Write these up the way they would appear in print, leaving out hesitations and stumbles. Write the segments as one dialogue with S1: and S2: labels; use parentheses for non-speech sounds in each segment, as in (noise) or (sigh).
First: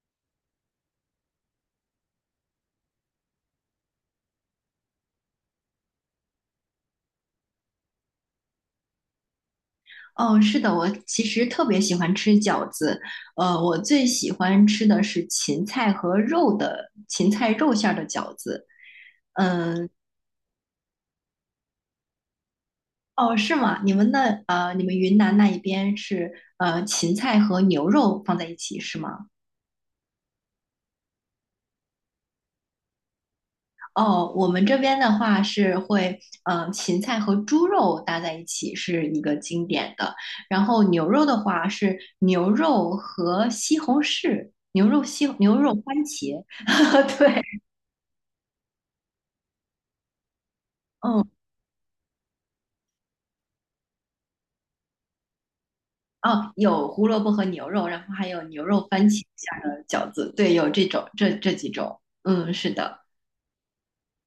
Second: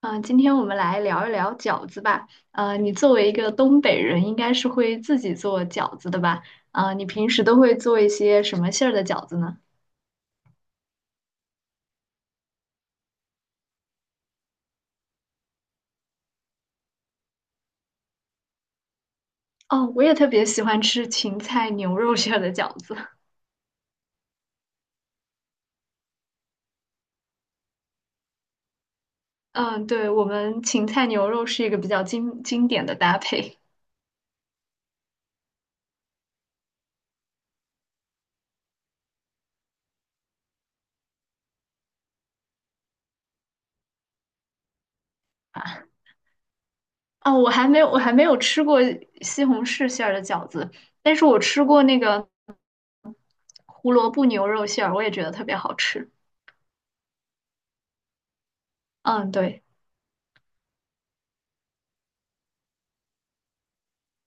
S1: 今天我们来聊一聊饺子吧。你作为一个东北人，应该是会自己做饺子的吧？啊，你平时都会做一些什么馅儿的饺子呢？
S2: 哦，是的，我其实特别喜欢吃饺子，我最喜欢吃的是芹菜和肉的芹菜肉馅儿的饺子。
S1: 哦，
S2: 嗯。
S1: 我也特别喜欢吃芹菜牛肉馅儿的饺子。(laughs)
S2: 哦，是吗？你们那你们云南那一边是呃芹菜和牛肉放在一起是吗？
S1: 嗯，对，我们芹菜牛肉是一个比较经典的搭配。
S2: 哦，我们这边的话是会呃芹菜和猪肉搭在一起是一个经典的，然后牛肉的话是牛肉和西红柿，牛肉
S1: (laughs)
S2: 番茄。(laughs)
S1: 哦，
S2: 对。
S1: 我还没有吃过西红柿馅儿的饺子，但是
S2: 嗯。
S1: 我吃过那个胡萝卜牛肉馅儿，我也觉得特别好吃。
S2: 哦，有胡萝卜和牛肉，然后还有牛肉番茄
S1: 嗯，
S2: 下
S1: 对。
S2: 的饺子，对，有这种这几种，嗯，是的。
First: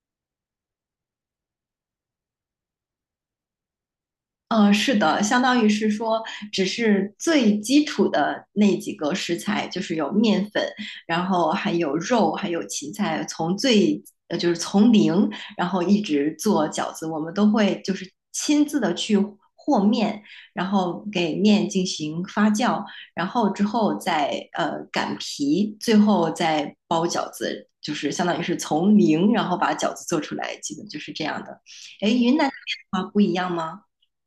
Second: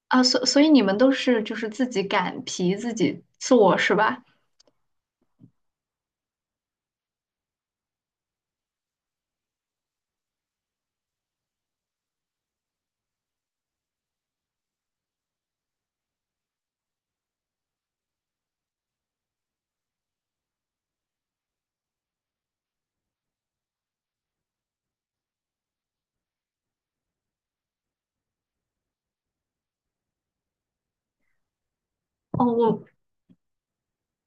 S1: 啊，所以你们都是就是自己擀皮自己做是吧？
S2: 是的，相当于是说，只是最基础的那几个食材，就是有面粉，然后还有肉，还有芹菜，从最就是从零，然后一直做饺子，我们都会就是亲自的去和面，然后给面进行发酵，然后之后再擀皮，最后再包饺子，就是相当于是从零，然后把饺子做出来，基本就是这样的。哎，云
S1: 哦，
S2: 南那边
S1: 我
S2: 的话不一样吗？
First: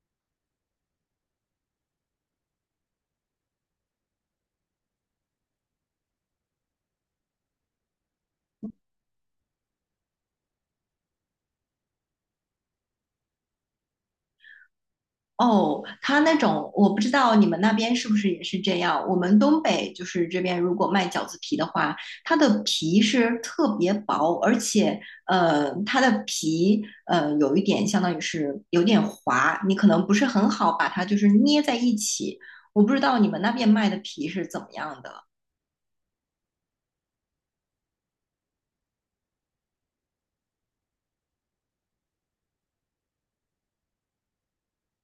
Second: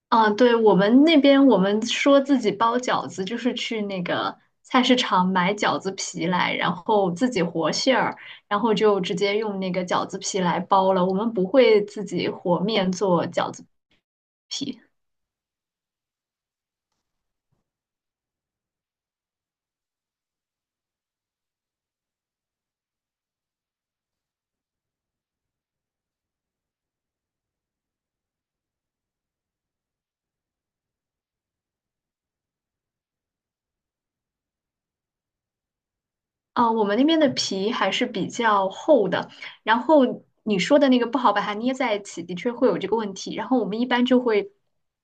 S1: 啊，对，我们那边我们说自己包饺子，就是去那个菜市场买饺子皮来，然后自己和馅儿，然后就直接用那个饺子皮来包了。我们不会自己和面做饺子皮。
S2: 哦，他那种我不知道你们那边是不是也是这样。我们东北就是这边，如果卖饺子皮的话，它的皮是特别薄，而且它的皮有一点相当于是有点滑，你可能不是很好把它就是捏在一起。我不知道你们那边卖的皮是怎么样的。
S1: 啊、我们那边的皮还是比较厚的，然后你说的那个不好把它捏在一起，的确会有这个问题。然后我们一般就会，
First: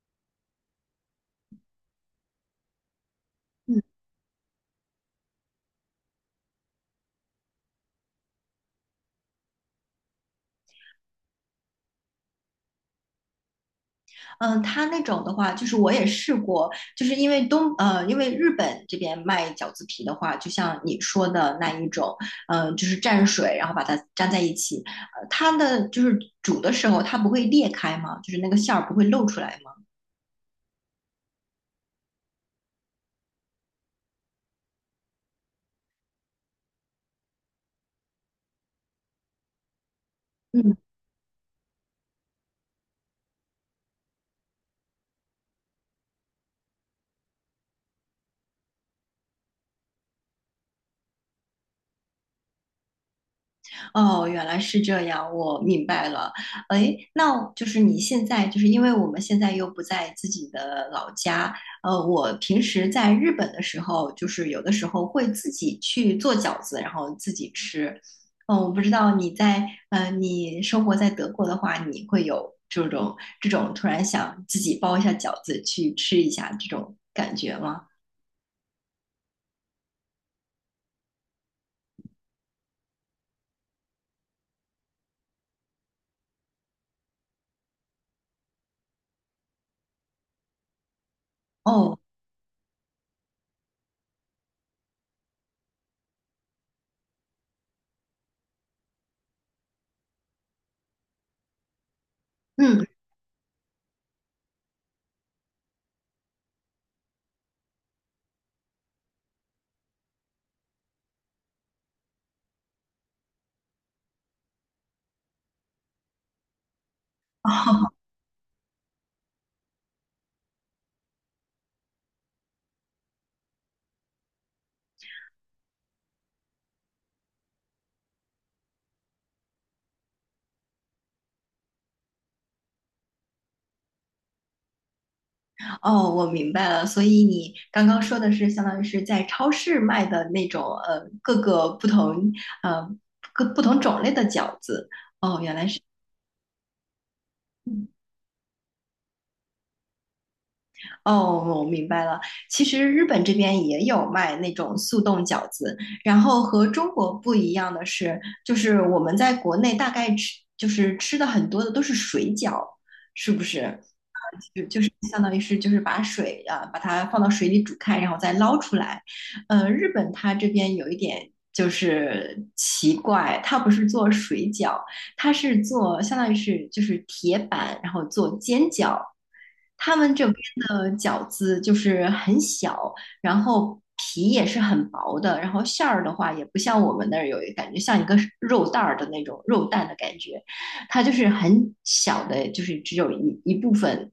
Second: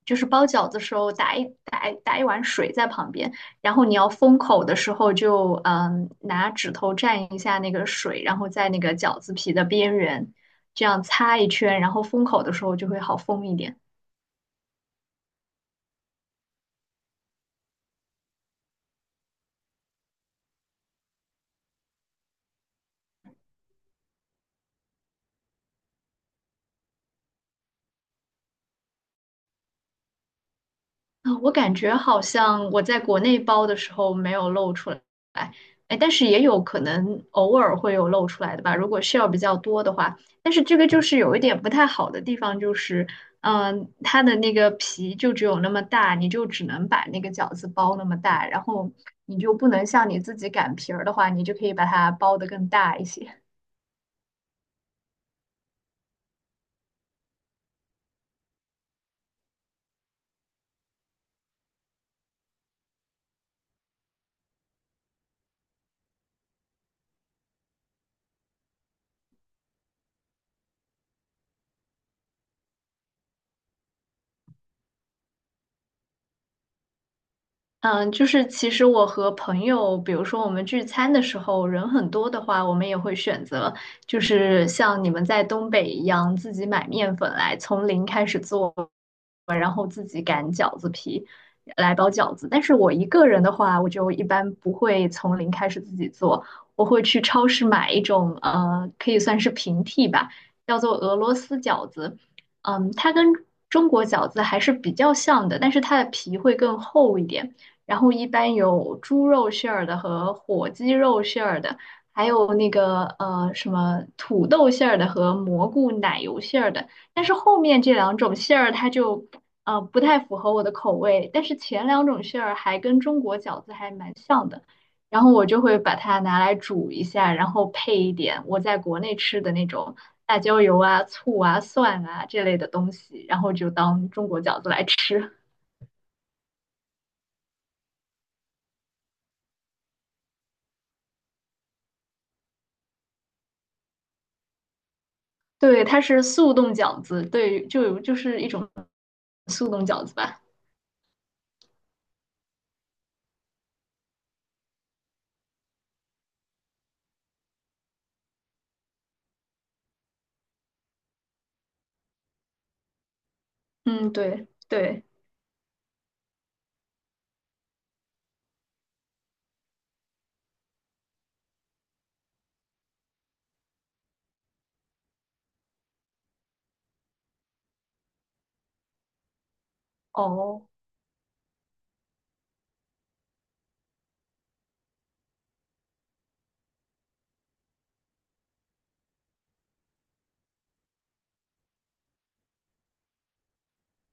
S1: 就是包饺子的时候打一碗水在旁边，然后你要封口的时候就拿指头蘸一下那个水，然后在那个饺子皮的边缘这样擦一圈，然后封口的时候就会好封一点。
S2: 嗯，它那种的话，就是我也试过，就是因为因为日本这边卖饺子皮的话，就像你说的那一种，嗯，就是蘸水，然后把它粘在一起，它的就是煮的时候它不会裂开吗？就是那个馅儿不会露出来吗？
S1: 啊，我感觉好像我在国内包的时候没有露出来，哎，但是也有可能偶尔会有露出来的吧，如果 share 比较多的话。但是这个就是有一点不太好的地方，就是，嗯、它的那个皮就只有那么大，你就只能把那个饺子包那么大，然后你就不能像你自己擀皮儿的话，你就可以把它包的更大一些。
S2: 哦，原来是这样，我明白了。哎，那就是你现在，就是因为我们现在又不在自己的老家，我平时在日本的时候，就是有的时候会自己去做饺子，然后自己吃。嗯，我不知道你在，你生活在德国的话，你会有这种突然想自己包一下饺子去吃一下这种感觉吗？
S1: 嗯，就是其实我和朋友，比如说我们聚餐的时候，人很多的话，我们也会选择，就是像你们在东北一样，自己买面粉来，从零开始做，来
S2: 哦。
S1: 包饺子。但是我一个人的话，我就一般不会从零开始自己做，我会去超市买一种可以算是平替吧，叫做俄罗斯饺子。
S2: 嗯。
S1: 嗯，它跟中国饺子还是比较像的，但是它的皮会更厚一点。然后一般有猪肉馅儿的和火鸡肉馅儿的，还有那个呃什么土豆馅儿的和蘑菇奶油馅儿的。但是后面
S2: (laughs)
S1: 这两种馅儿它就不太符合我的口味，但是前两种馅儿还跟中国饺子还蛮像的，然后我就会把它拿来煮一下，然后配一点我在国内吃的那种辣椒油啊、醋啊、蒜啊这类的东西，然后就当中国饺子来吃。
S2: 哦，我明白了。所以你刚刚说的是，相当于是在超市卖的那种，呃，各个不同，呃，各不同种类的饺子。哦，原
S1: (laughs)
S2: 来是。
S1: 对，它是速冻饺子，对，就是一种速冻饺子吧。
S2: 哦，我明白了。其实日本这边也有卖那种速冻饺子，然后和中国不一样的是，就是我们在国内大概吃，就是吃的很多的都是水饺，是不是？啊
S1: 嗯，对
S2: 就是
S1: 对，
S2: 相当于是就是把水啊，把它放到水里煮开，然后再捞出来。日本它这边有一点就是奇怪，它不是做水饺，他是做相当于是就是铁板，然后做煎饺。他们这边
S1: 哦，
S2: 的饺子就是很小，然后皮也是很薄的，然后馅儿的话也不像我们那儿有感觉像一个肉蛋儿的那种肉蛋的感觉，它就是很小的，就是只有一部分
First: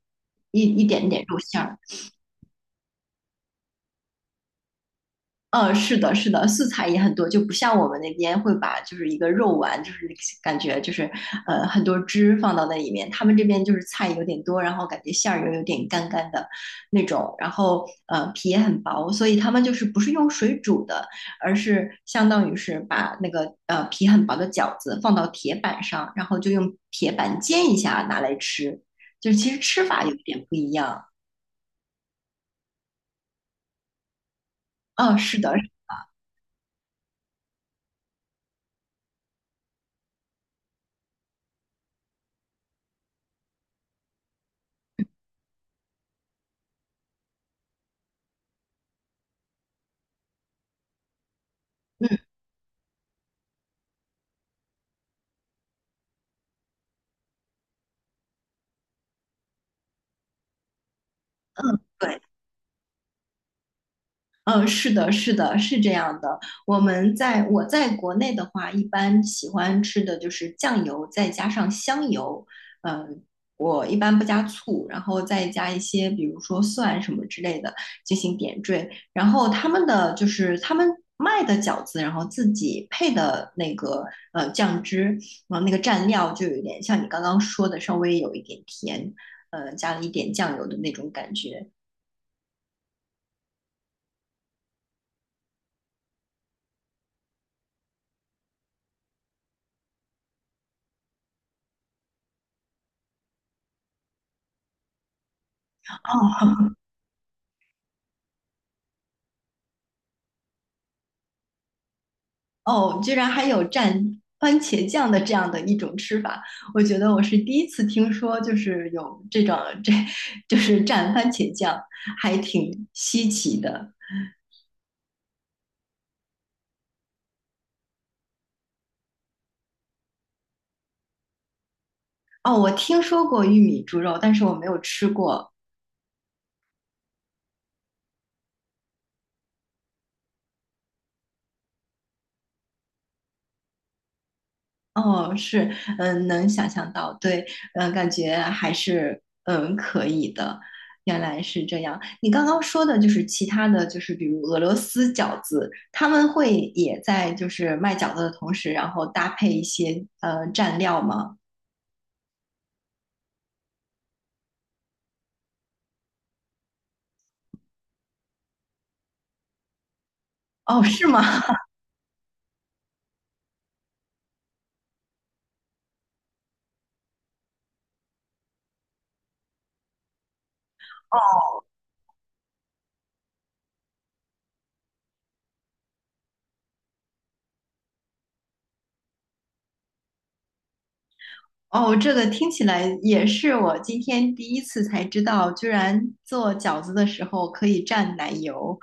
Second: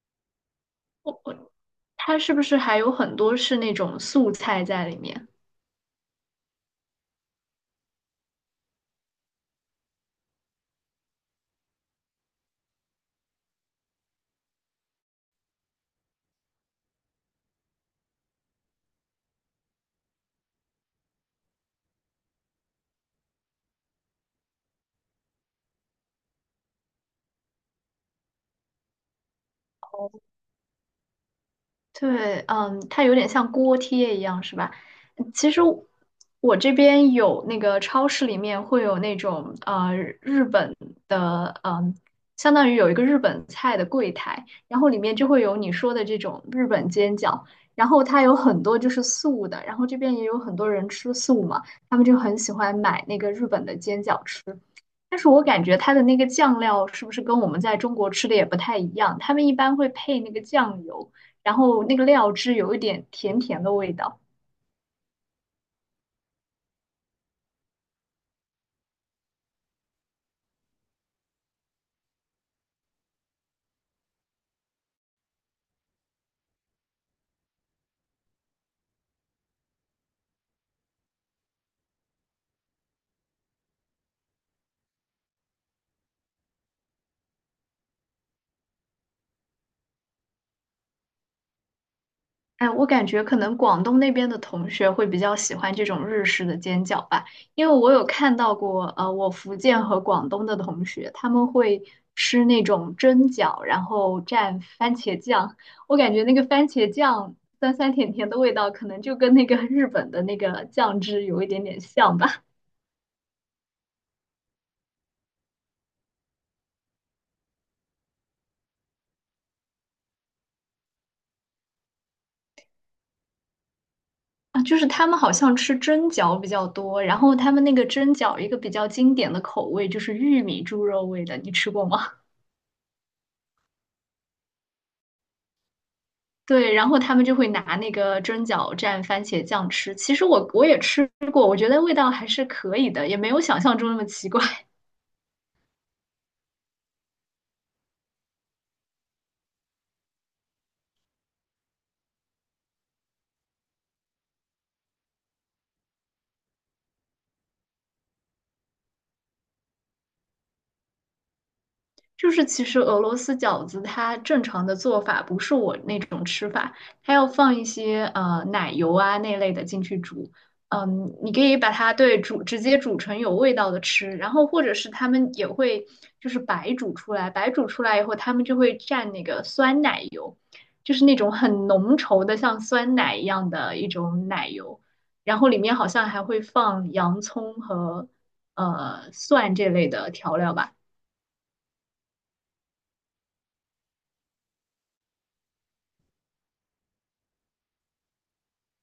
S2: 一一点
S1: 我
S2: 点肉
S1: 我
S2: 馅儿。
S1: 它是不是还有很多是那种素菜在里面？
S2: 嗯，是的，是的，素菜也很多，就不像我们那边会把就是一个肉丸，就是感觉就是很多汁放到那里面，他们这边就是菜有点多，然后感觉馅儿又有点干干的那种，然后皮也很薄，所以他们就是不是用水煮的，而是相当于是把那个皮很薄的饺子放到铁板上，然后就用铁板煎一下拿来吃，就是其实吃法有点不一样。
S1: 对，嗯，它有点像锅贴一样，是吧？
S2: 嗯，
S1: 嗯
S2: 是
S1: 其
S2: 的，
S1: 实我我这边有那个超市里面会有那种日本的，嗯，相当于有一个日本菜的柜台，然后里面就会有你说的这种日本煎饺，然后它有很多就是素的，然后这边也有很多人吃素嘛，他们
S2: 嗯，
S1: 就很喜欢买那个日本的煎饺吃。但是我感觉它的那个酱料是不是跟我们在中国吃的也不太一样？他们一般会配那个酱油。然后那个
S2: 对。
S1: 料汁有一点甜甜的味道。
S2: 嗯，是的，是的，是这样的。我们在我在国内的话，一般喜欢吃的就是酱油，再加上香油。嗯，我一般不加醋，然后再加一些，比如说蒜什么之类的进行点缀。然后他们的就是他们卖的饺子，然后自己配的那个酱汁，然后那个蘸料就有点像你刚刚说的，稍微有一点甜，加了一点酱油的那种感觉。
S1: 哎，我感觉可能广东那边的同学会比较喜欢这种日式的煎饺吧，因为我有看到过，我福建和广东的同学他们会吃那种蒸饺，然后蘸番茄酱，我感觉那个番
S2: 哦。
S1: 茄酱酸酸甜甜的味道，可能就跟那个日本的那个酱汁有一点点像吧。
S2: 哦，居然还有蘸番茄酱的这样的一种吃法，我觉得我是第一次听说，就是有这种这，就是蘸番茄酱，还挺稀奇的。
S1: 啊，就是他们好像吃蒸饺比较多，然后他们那个蒸饺一个比较经典的口味就是玉米猪肉味的，你吃过吗？
S2: 哦，我听说过玉米猪肉，但是我没有吃过。
S1: (laughs) 对，然后他们就会拿那个蒸饺蘸番茄酱吃。其实我也吃过，我觉得味道还是可以的，也没有想象中那么奇怪。
S2: 哦，是，嗯，能想象到，对，嗯，感觉还是嗯可以的，原来是这样。你刚刚说的就是其他的就是比如俄罗斯饺子，他们会也在就是卖饺子的同时，然后搭配一些蘸料吗？
S1: 就是其实俄罗斯饺子它正常的做法不是我那种吃法，它要放一些奶油啊那类的进去煮。
S2: 哦，是
S1: 嗯，
S2: 吗？
S1: 你可以把它直接煮成有味道的吃，然后或者是他们也会就是白煮出来，白煮出来以后他们就会蘸那个酸奶油，就是那种很浓稠的像酸奶一样的一种奶油，然后里面好像还会放洋葱和蒜这类的调料吧。
S2: 哦，这个听起来也是我今天第一次才知道，居然做饺子的时候可以蘸奶油，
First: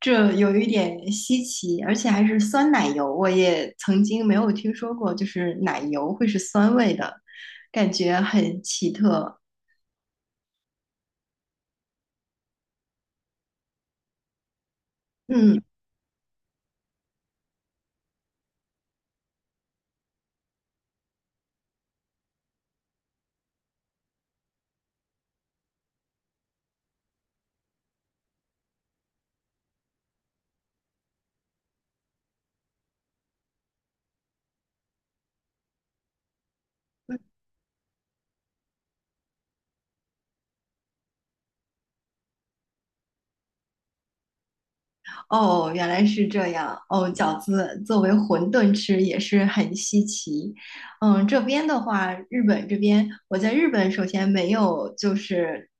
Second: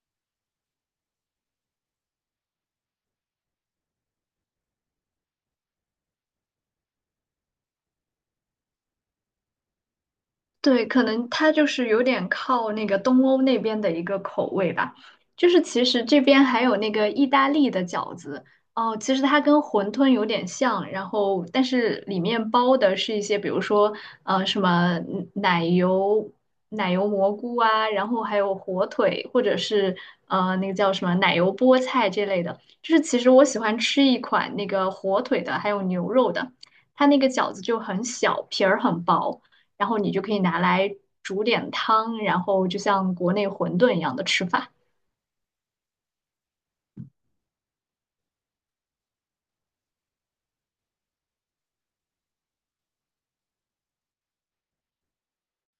S2: 这有一点稀奇，而且还是酸奶油，我也曾经没有听说过，就是奶油会是酸味的，感觉很奇特。
S1: 对，可能它就是有点靠那个东欧那边的一个口味吧。就
S2: 嗯。
S1: 是其实这边还有那个意大利的饺子哦，其实它跟馄饨有点像，然后但是里面包的是一些，比如说呃什么嗯奶油蘑菇啊，然后还有火腿，或者是呃那个叫什么奶油菠菜这类的。就是其实我喜欢吃一款那个火腿的，还有牛肉的，它那个饺子就很小，皮儿很薄。然后你就可以拿来煮点汤，然后就像国内馄饨一样的吃法。
S2: 哦，原来是这样。哦，饺子作为馄饨吃也是很稀奇。嗯，这边的话，日本这边，我在日本首先没有就是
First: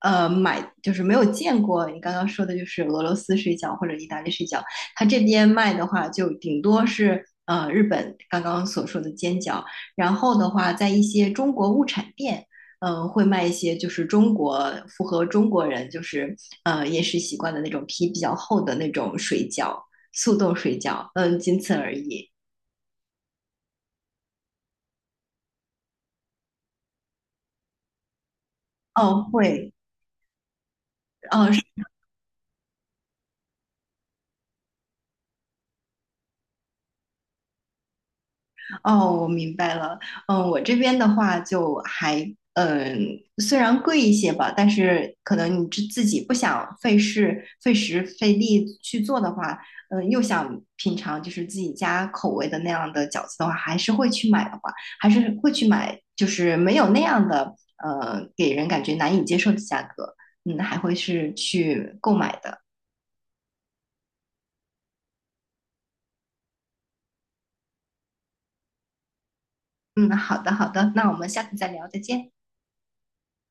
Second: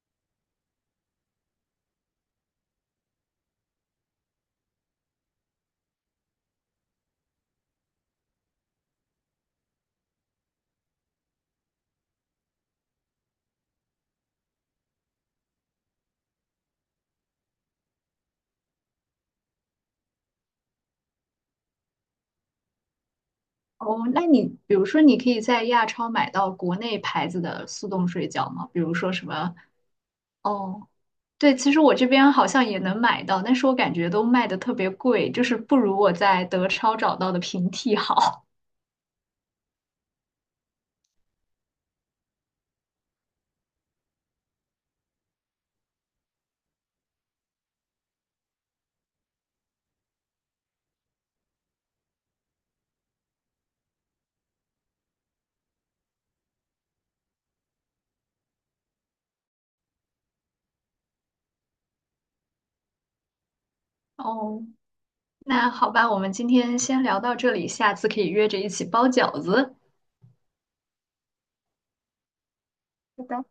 S2: 买，就是没有见过你刚刚说的，就是俄罗斯水饺或者意大利水饺。它这边卖的话，就顶多是日本刚刚所说的煎饺，然后的话，在一些中国物产店。嗯，会卖一些就是中国符合中国人就是饮食习惯的那种皮比较厚的那种水饺，速冻水饺，嗯，仅此而已。
S1: 哦，那你比如说，你可以在亚超买到国内牌子的速冻水饺吗？比如说
S2: 哦，
S1: 什么？
S2: 会。
S1: 哦，
S2: 哦。
S1: 对，其实我这边好像也能买到，但是我感觉都卖的特别贵，就是不如我在德超找到的平替好。
S2: 哦，我明白了。嗯，我这边的话就还，嗯，虽然贵一些吧，但是可能你自己不想费事、费时、费力去做的话，嗯，又想品尝就是自己家口味的那样的饺子的话，还是会去买的话，还是会去买，就是没有那样的，给人感觉难以接受的价格，嗯，还会是去购买的。
S1: 哦，那好吧，我们今天先聊到这里，下次可以约着一起包饺子。
S2: 嗯，好的，好的，那我们下次再聊，再见。
S1: 好的。